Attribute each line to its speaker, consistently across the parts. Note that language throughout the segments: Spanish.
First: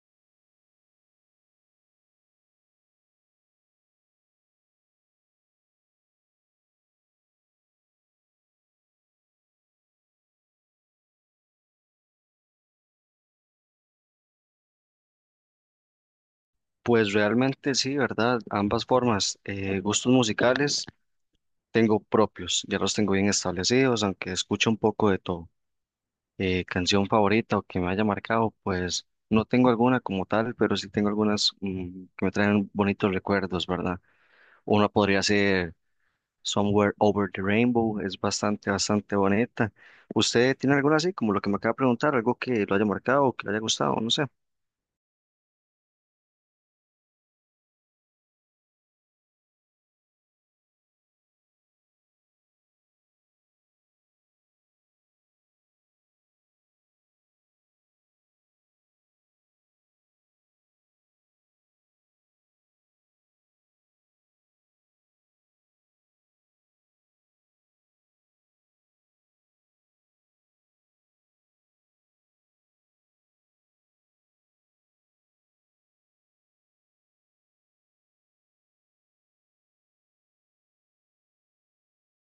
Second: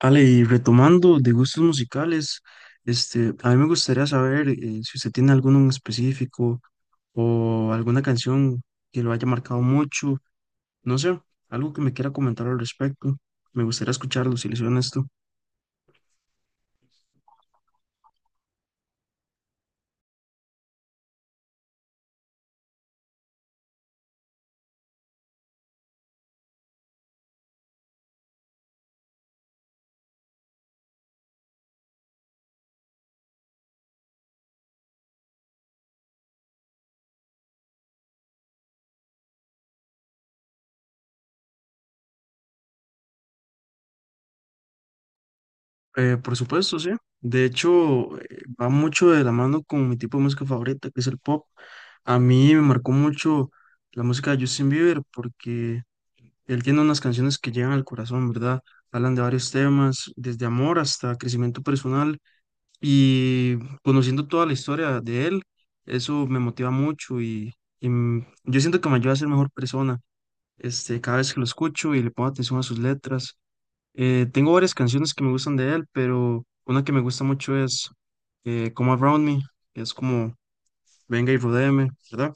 Speaker 1: Ale, y retomando de gustos musicales, a mí me gustaría saber si usted tiene alguno en específico o alguna canción que lo haya marcado mucho, no sé, algo que me quiera comentar al respecto. Me gustaría escucharlo si le soy honesto.
Speaker 2: Pues realmente sí, ¿verdad? Ambas formas. Gustos musicales tengo propios, ya los tengo bien establecidos, aunque escucho un poco de todo. Canción favorita o que me haya marcado, pues no tengo alguna como tal, pero sí tengo algunas que me traen bonitos recuerdos, ¿verdad? Una podría ser Somewhere Over the Rainbow, es bastante, bastante bonita. ¿Usted tiene alguna así, como lo que me acaba de preguntar, algo que lo haya marcado o que le haya gustado? No sé.
Speaker 1: Por supuesto, sí. De hecho, va mucho de la mano con mi tipo de música favorita, que es el pop. A mí me marcó mucho la música de Justin Bieber porque él tiene unas canciones que llegan al corazón, ¿verdad? Hablan de varios temas, desde amor hasta crecimiento personal y conociendo toda la historia de él, eso me motiva mucho y yo siento que me ayuda a ser mejor persona, cada vez que lo escucho y le pongo atención a sus letras. Tengo varias canciones que me gustan de él, pero una que me gusta mucho es Come Around Me, que es como venga y rodéeme, ¿verdad?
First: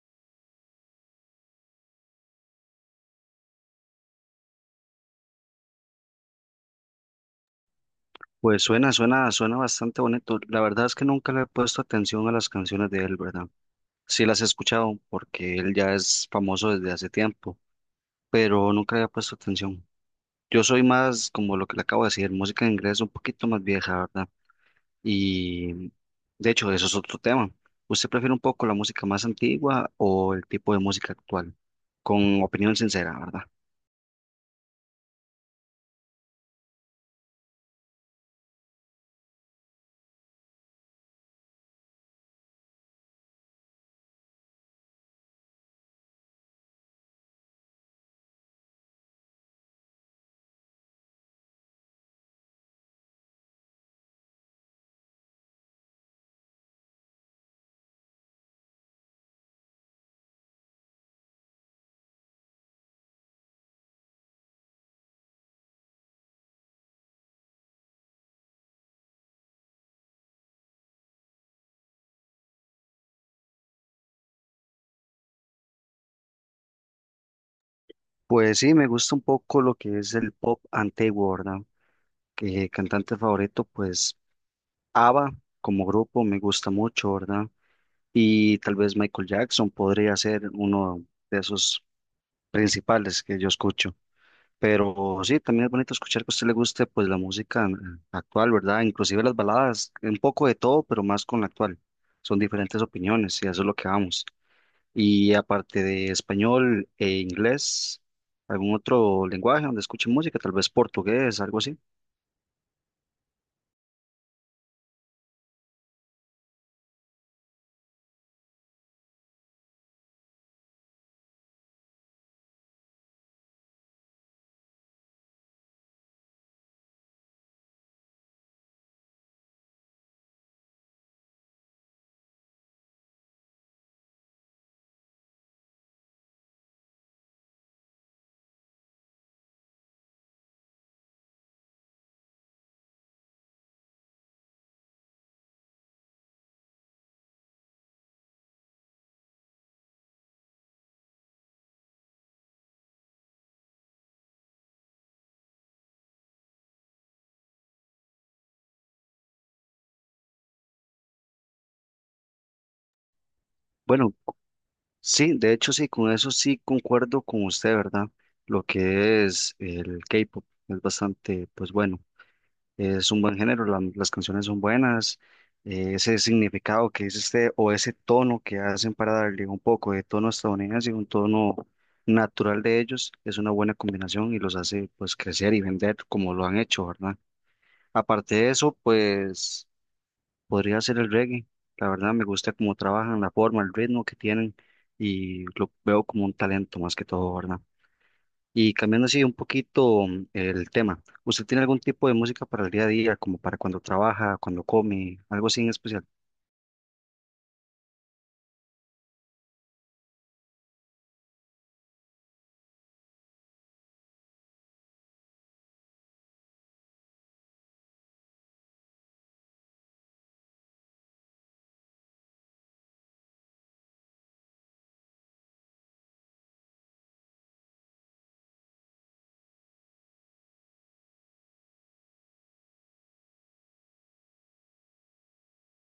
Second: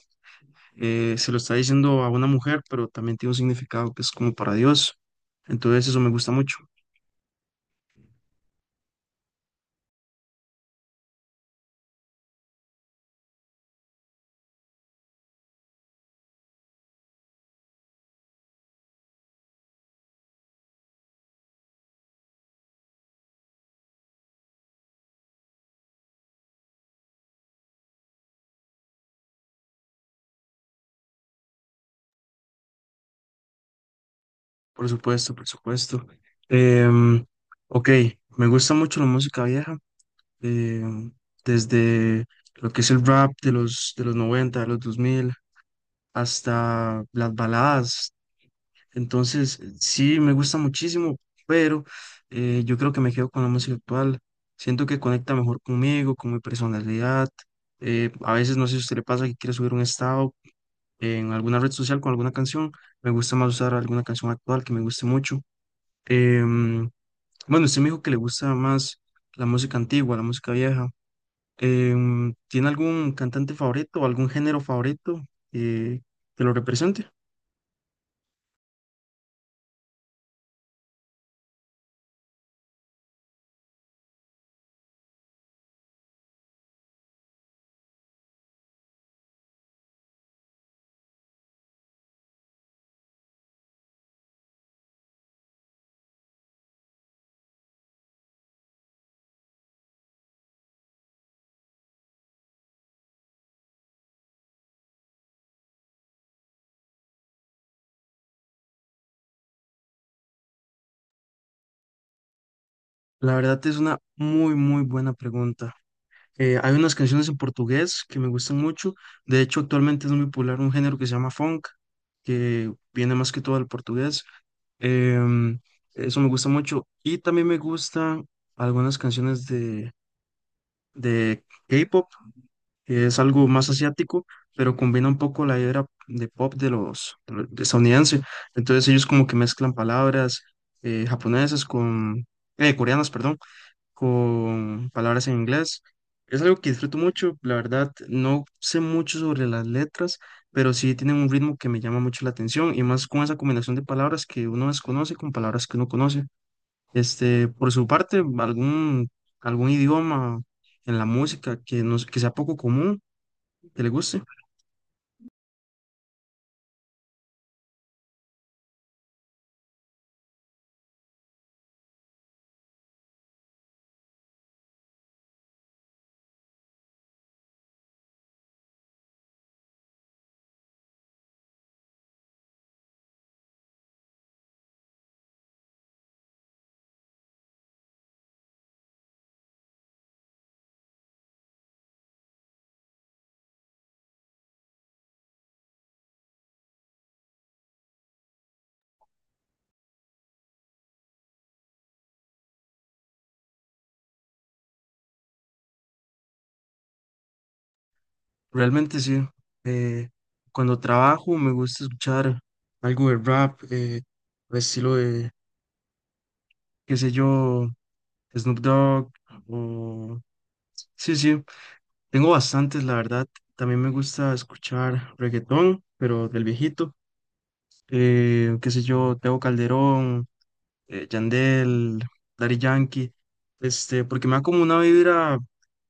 Speaker 1: Se lo está diciendo a una mujer, pero también tiene un significado que es como para Dios. Entonces eso me gusta mucho,
Speaker 2: Pues suena bastante bonito. La verdad es que nunca le he puesto atención a las canciones de él, ¿verdad? Sí las he escuchado porque él ya es famoso desde hace tiempo, pero nunca le he puesto atención. Yo soy más como lo que le acabo de decir, música en inglés un poquito más vieja, ¿verdad? Y de hecho, eso es otro tema. ¿Usted prefiere un poco la música más antigua o el tipo de música actual? Con opinión sincera, ¿verdad?
Speaker 1: por supuesto, por supuesto. Em, ok, me gusta mucho la música vieja, em, desde lo que es el rap de los 90 de los 2000 hasta las baladas. Entonces sí, me gusta muchísimo, pero yo creo que me quedo con la música actual. Siento que conecta mejor conmigo, con mi personalidad. A veces no sé si a usted le pasa que quiere subir un estado en alguna red social con alguna canción. Me gusta más usar alguna canción actual que me guste mucho. Em, bueno, usted me dijo que le gusta más la música antigua, la música vieja. ¿Tiene algún cantante favorito o algún género favorito eh, que lo represente?
Speaker 2: Pues sí, me gusta un poco lo que es el pop antiguo, ¿verdad? Que cantante favorito, pues. ABBA como grupo me gusta mucho, ¿verdad? Y tal vez Michael Jackson podría ser uno de esos principales que yo escucho. Pero sí, también es bonito escuchar que a usted le guste pues la música actual, ¿verdad? Inclusive las baladas, un poco de todo, pero más con la actual. Son diferentes opiniones y a eso es lo que vamos. Y aparte de español e inglés, ¿algún otro lenguaje donde escuche música? Tal vez portugués, algo así.
Speaker 1: La verdad es una muy, muy buena pregunta. Hay unas canciones en portugués que me gustan mucho. De hecho, actualmente es muy popular un género que se llama funk, que viene más que todo del portugués. Em, Eso me gusta mucho. Y también me gustan algunas canciones de K-pop, que es algo más asiático, pero combina un poco la idea de pop de de estadounidense. Entonces ellos como que mezclan palabras japonesas con, coreanas, perdón, con palabras en inglés. Es algo que disfruto mucho, la verdad, no sé mucho sobre las letras, pero sí tienen un ritmo que me llama mucho la atención y más con esa combinación de palabras que uno desconoce con palabras que uno conoce. Por su parte, algún idioma en la música que sea poco común, que le
Speaker 2: Bueno,
Speaker 1: guste.
Speaker 2: sí, de hecho sí, con eso sí concuerdo con usted, ¿verdad? Lo que es el K-pop es bastante, pues bueno, es un buen género, las canciones son buenas, ese significado que es este o ese tono que hacen para darle un poco de tono estadounidense y un tono natural de ellos es una buena combinación y los hace pues crecer y vender como lo han hecho, ¿verdad? Aparte de eso, pues podría ser el reggae. La verdad me gusta cómo trabajan, la forma, el ritmo que tienen y lo veo como un talento más que todo, ¿verdad? Y cambiando así un poquito el tema, ¿usted tiene algún tipo de música para el día a día, como para cuando trabaja, cuando come, algo así en especial?
Speaker 1: Realmente sí. eh, Cuando trabajo me gusta escuchar algo de rap, al estilo de, qué sé yo, Snoop Dogg. O... Sí, sí, tengo bastantes, la verdad. También me gusta escuchar reggaetón, pero del viejito. Qué sé yo, Teo Calderón, Yandel, Daddy Yankee, porque me da como una vibra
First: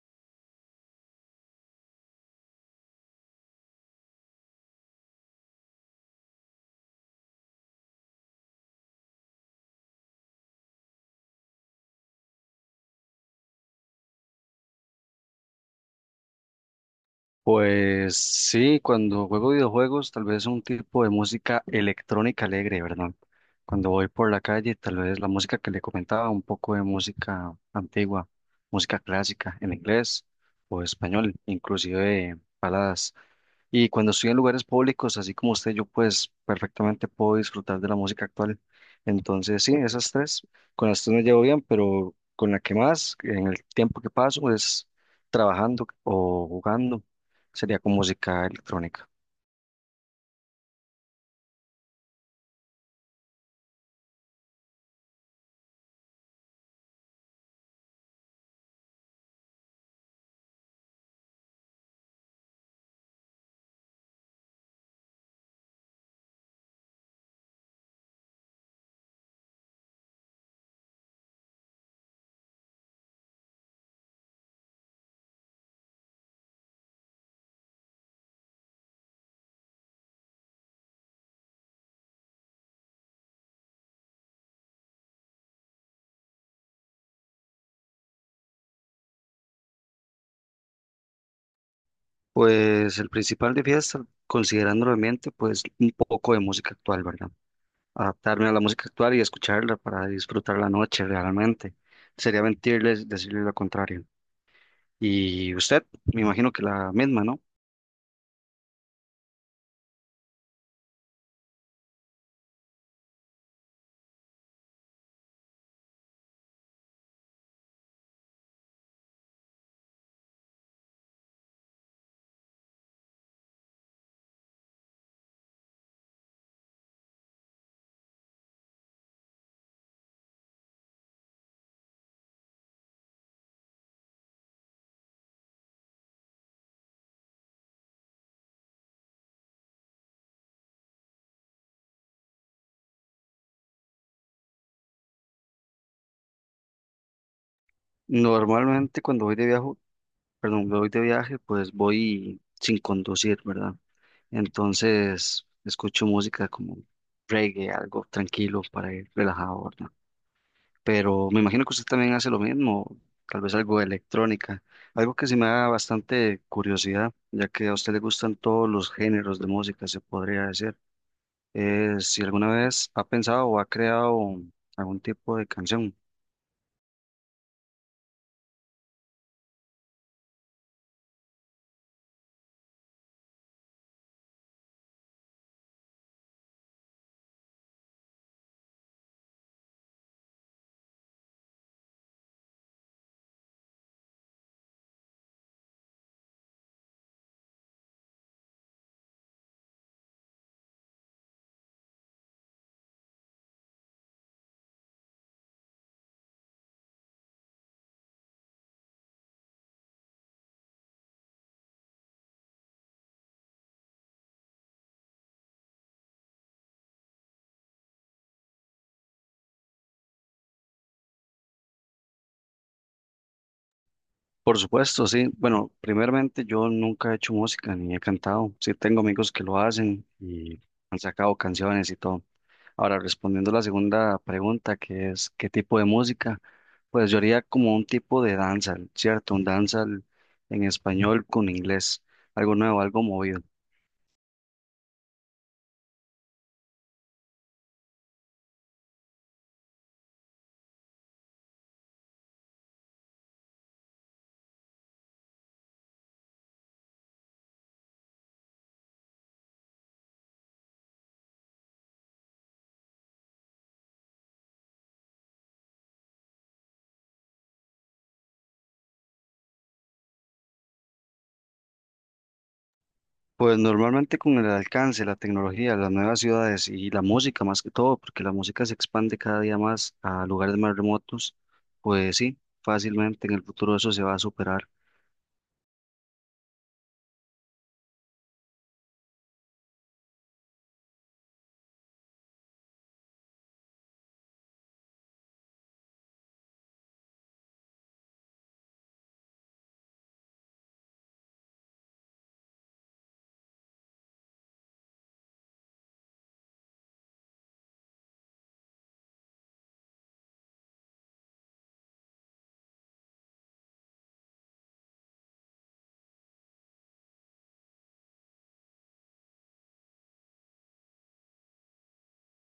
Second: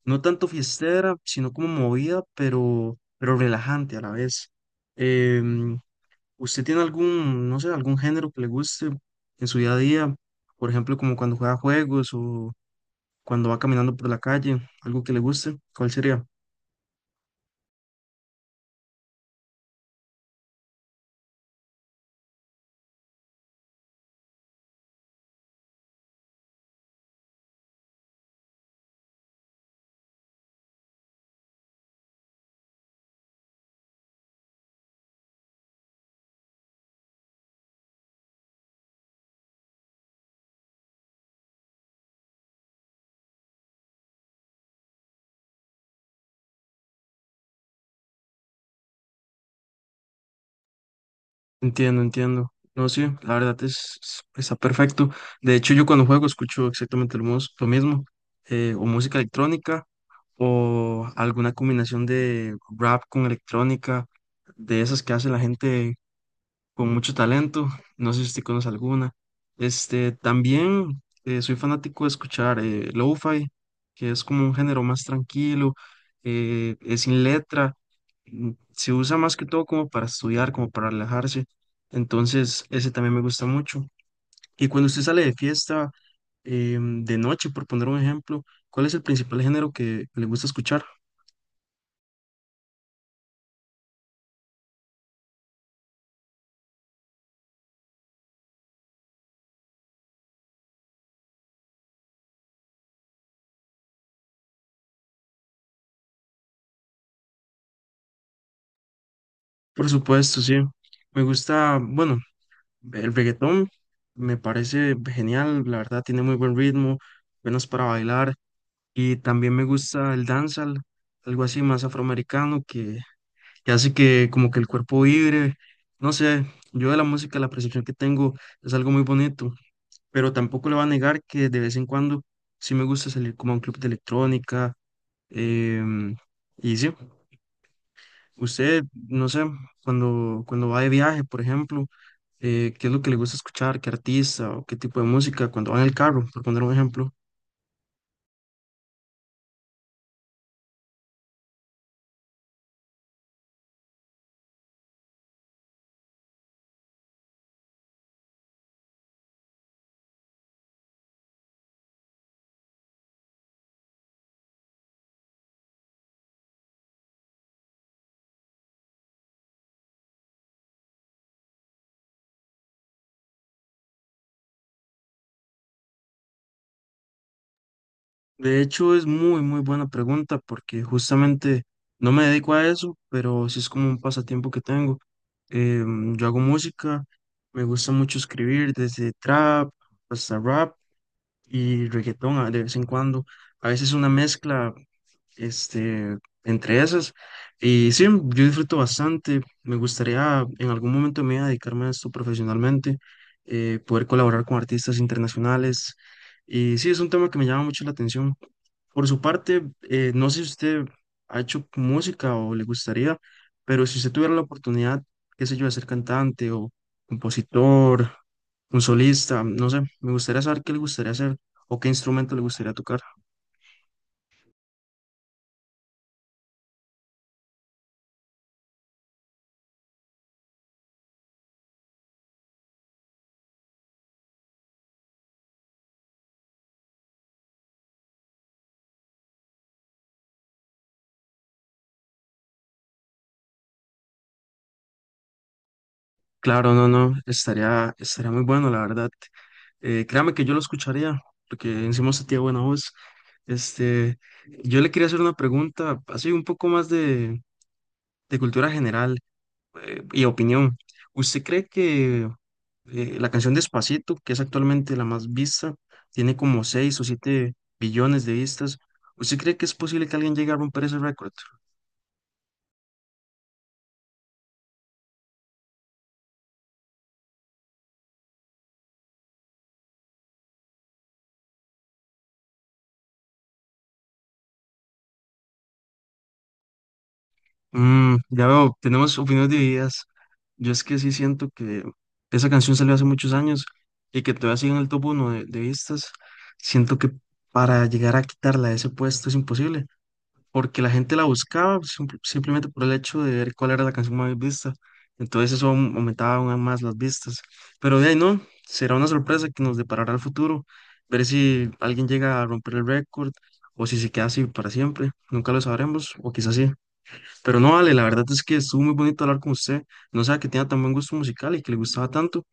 Speaker 1: no tanto fiestera, sino como movida, pero relajante a la vez. Em, ¿Usted tiene algún, no sé, algún género que le guste en su día a día? Por ejemplo, como cuando juega juegos o cuando va caminando por la calle, algo que le guste, ¿cuál sería?
Speaker 2: Pues sí, cuando juego videojuegos, tal vez un tipo de música electrónica alegre, ¿verdad? Cuando voy por la calle, tal vez la música que le comentaba, un poco de música antigua, música clásica en inglés o español, inclusive baladas. Y cuando estoy en lugares públicos, así como usted, yo pues perfectamente puedo disfrutar de la música actual. Entonces, sí, esas tres, con las tres me llevo bien, pero con la que más, en el tiempo que paso, es trabajando o jugando, sería con música electrónica.
Speaker 1: Entiendo, entiendo. No, sí, la verdad está perfecto. De hecho, yo cuando juego escucho exactamente lo mismo, o música electrónica o alguna combinación de rap con electrónica, de esas que hace la gente con mucho talento. No sé si usted conoce alguna. También soy fanático de escuchar lo-fi, que es como un género más tranquilo, es sin letra, se usa más que todo como para estudiar, como para relajarse. Entonces, ese también me gusta mucho. Y cuando usted sale de fiesta, de noche, por poner un ejemplo, ¿cuál es el principal género que le gusta escuchar?
Speaker 2: Pues el principal de fiesta, considerando el ambiente, pues un poco de música actual, ¿verdad? Adaptarme a la música actual y escucharla para disfrutar la noche realmente. Sería mentirles decirles lo contrario. Y usted, me imagino que la misma, ¿no?
Speaker 1: Por supuesto, sí. Me gusta, bueno, el reggaetón me parece genial, la verdad tiene muy buen ritmo, buenas para bailar y también me gusta el dancehall, algo así más afroamericano que hace que como que el cuerpo vibre, no sé, yo de la música la percepción que tengo es algo muy bonito, pero tampoco le voy a negar que de vez en cuando sí me gusta salir como a un club de electrónica, em, y sí, usted, no sé, cuando va de viaje, por ejemplo, qué es lo que le gusta escuchar, qué artista o qué tipo de música cuando va en el carro, por poner un ejemplo.
Speaker 2: Normalmente cuando voy de viaje, perdón, cuando voy de viaje, pues voy sin conducir, ¿verdad? Entonces escucho música como reggae, algo tranquilo para ir relajado, ¿verdad? Pero me imagino que usted también hace lo mismo, tal vez algo de electrónica, algo que se me da bastante curiosidad, ya que a usted le gustan todos los géneros de música, se podría decir. Si alguna vez ha pensado o ha creado algún tipo de canción.
Speaker 1: De hecho, es muy, muy buena pregunta porque justamente no me dedico a eso, pero sí es como un pasatiempo que tengo. Yo hago música, me gusta mucho escribir desde trap hasta rap y reggaetón de vez en cuando. A veces una mezcla este, entre esas. Y sí, yo disfruto bastante. Me gustaría en algún momento me mi vida dedicarme a esto profesionalmente, poder colaborar con artistas internacionales. Y sí, es un tema que me llama mucho la atención. Por su parte, no sé si usted ha hecho música o le gustaría, pero si usted tuviera la oportunidad, qué sé yo, de ser cantante o compositor, un solista, no sé, me gustaría saber qué le gustaría hacer o qué instrumento le gustaría tocar.
Speaker 2: Por supuesto, sí. Bueno, primeramente yo nunca he hecho música ni he cantado. Sí, tengo amigos que lo hacen y han sacado canciones y todo. Ahora, respondiendo a la segunda pregunta, que es ¿qué tipo de música? Pues yo haría como un tipo de danza, ¿cierto? Un danza en español con inglés, algo nuevo, algo movido.
Speaker 1: Claro, no, no, estaría muy bueno, la verdad. Créame que yo lo escucharía, porque encima usted tiene buena voz. Este, yo le quería hacer una pregunta, así un poco más de cultura general, y opinión. ¿Usted cree que la canción Despacito, que es actualmente la más vista, tiene como 6 o 7 billones de vistas? ¿Usted cree que es posible que alguien llegue a romper ese récord?
Speaker 2: Pues normalmente con el alcance, la tecnología, las nuevas ciudades y la música más que todo, porque la música se expande cada día más a lugares más remotos, pues sí, fácilmente en el futuro eso se va a superar.
Speaker 1: Mm, ya veo, tenemos opiniones divididas. Yo es que sí siento que esa canción salió hace muchos años y que todavía sigue en el top uno de vistas. Siento que para llegar a quitarla de ese puesto es imposible, porque la gente la buscaba simplemente por el hecho de ver cuál era la canción más vista. Entonces eso aumentaba aún más las vistas. Pero de ahí no, será una sorpresa que nos deparará el futuro, ver si alguien llega a romper el récord o si se queda así para siempre. Nunca lo sabremos, o quizás sí. Pero no vale, la verdad es que estuvo muy bonito hablar con usted. No sabía que tenía tan buen gusto musical y que le gustaba tanto.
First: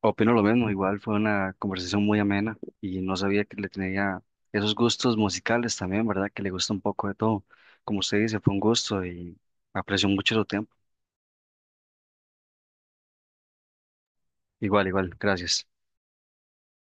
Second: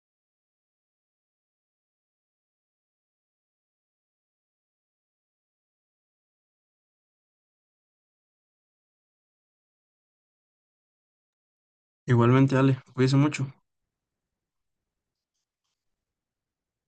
Speaker 2: Opino lo mismo, igual fue una conversación muy amena y no sabía que le tenía esos gustos musicales también, ¿verdad? Que le gusta un poco de todo. Como usted dice, fue un gusto y aprecio mucho su tiempo.
Speaker 1: Igualmente, Ale, cuídese mucho.
Speaker 2: Igual, igual, gracias.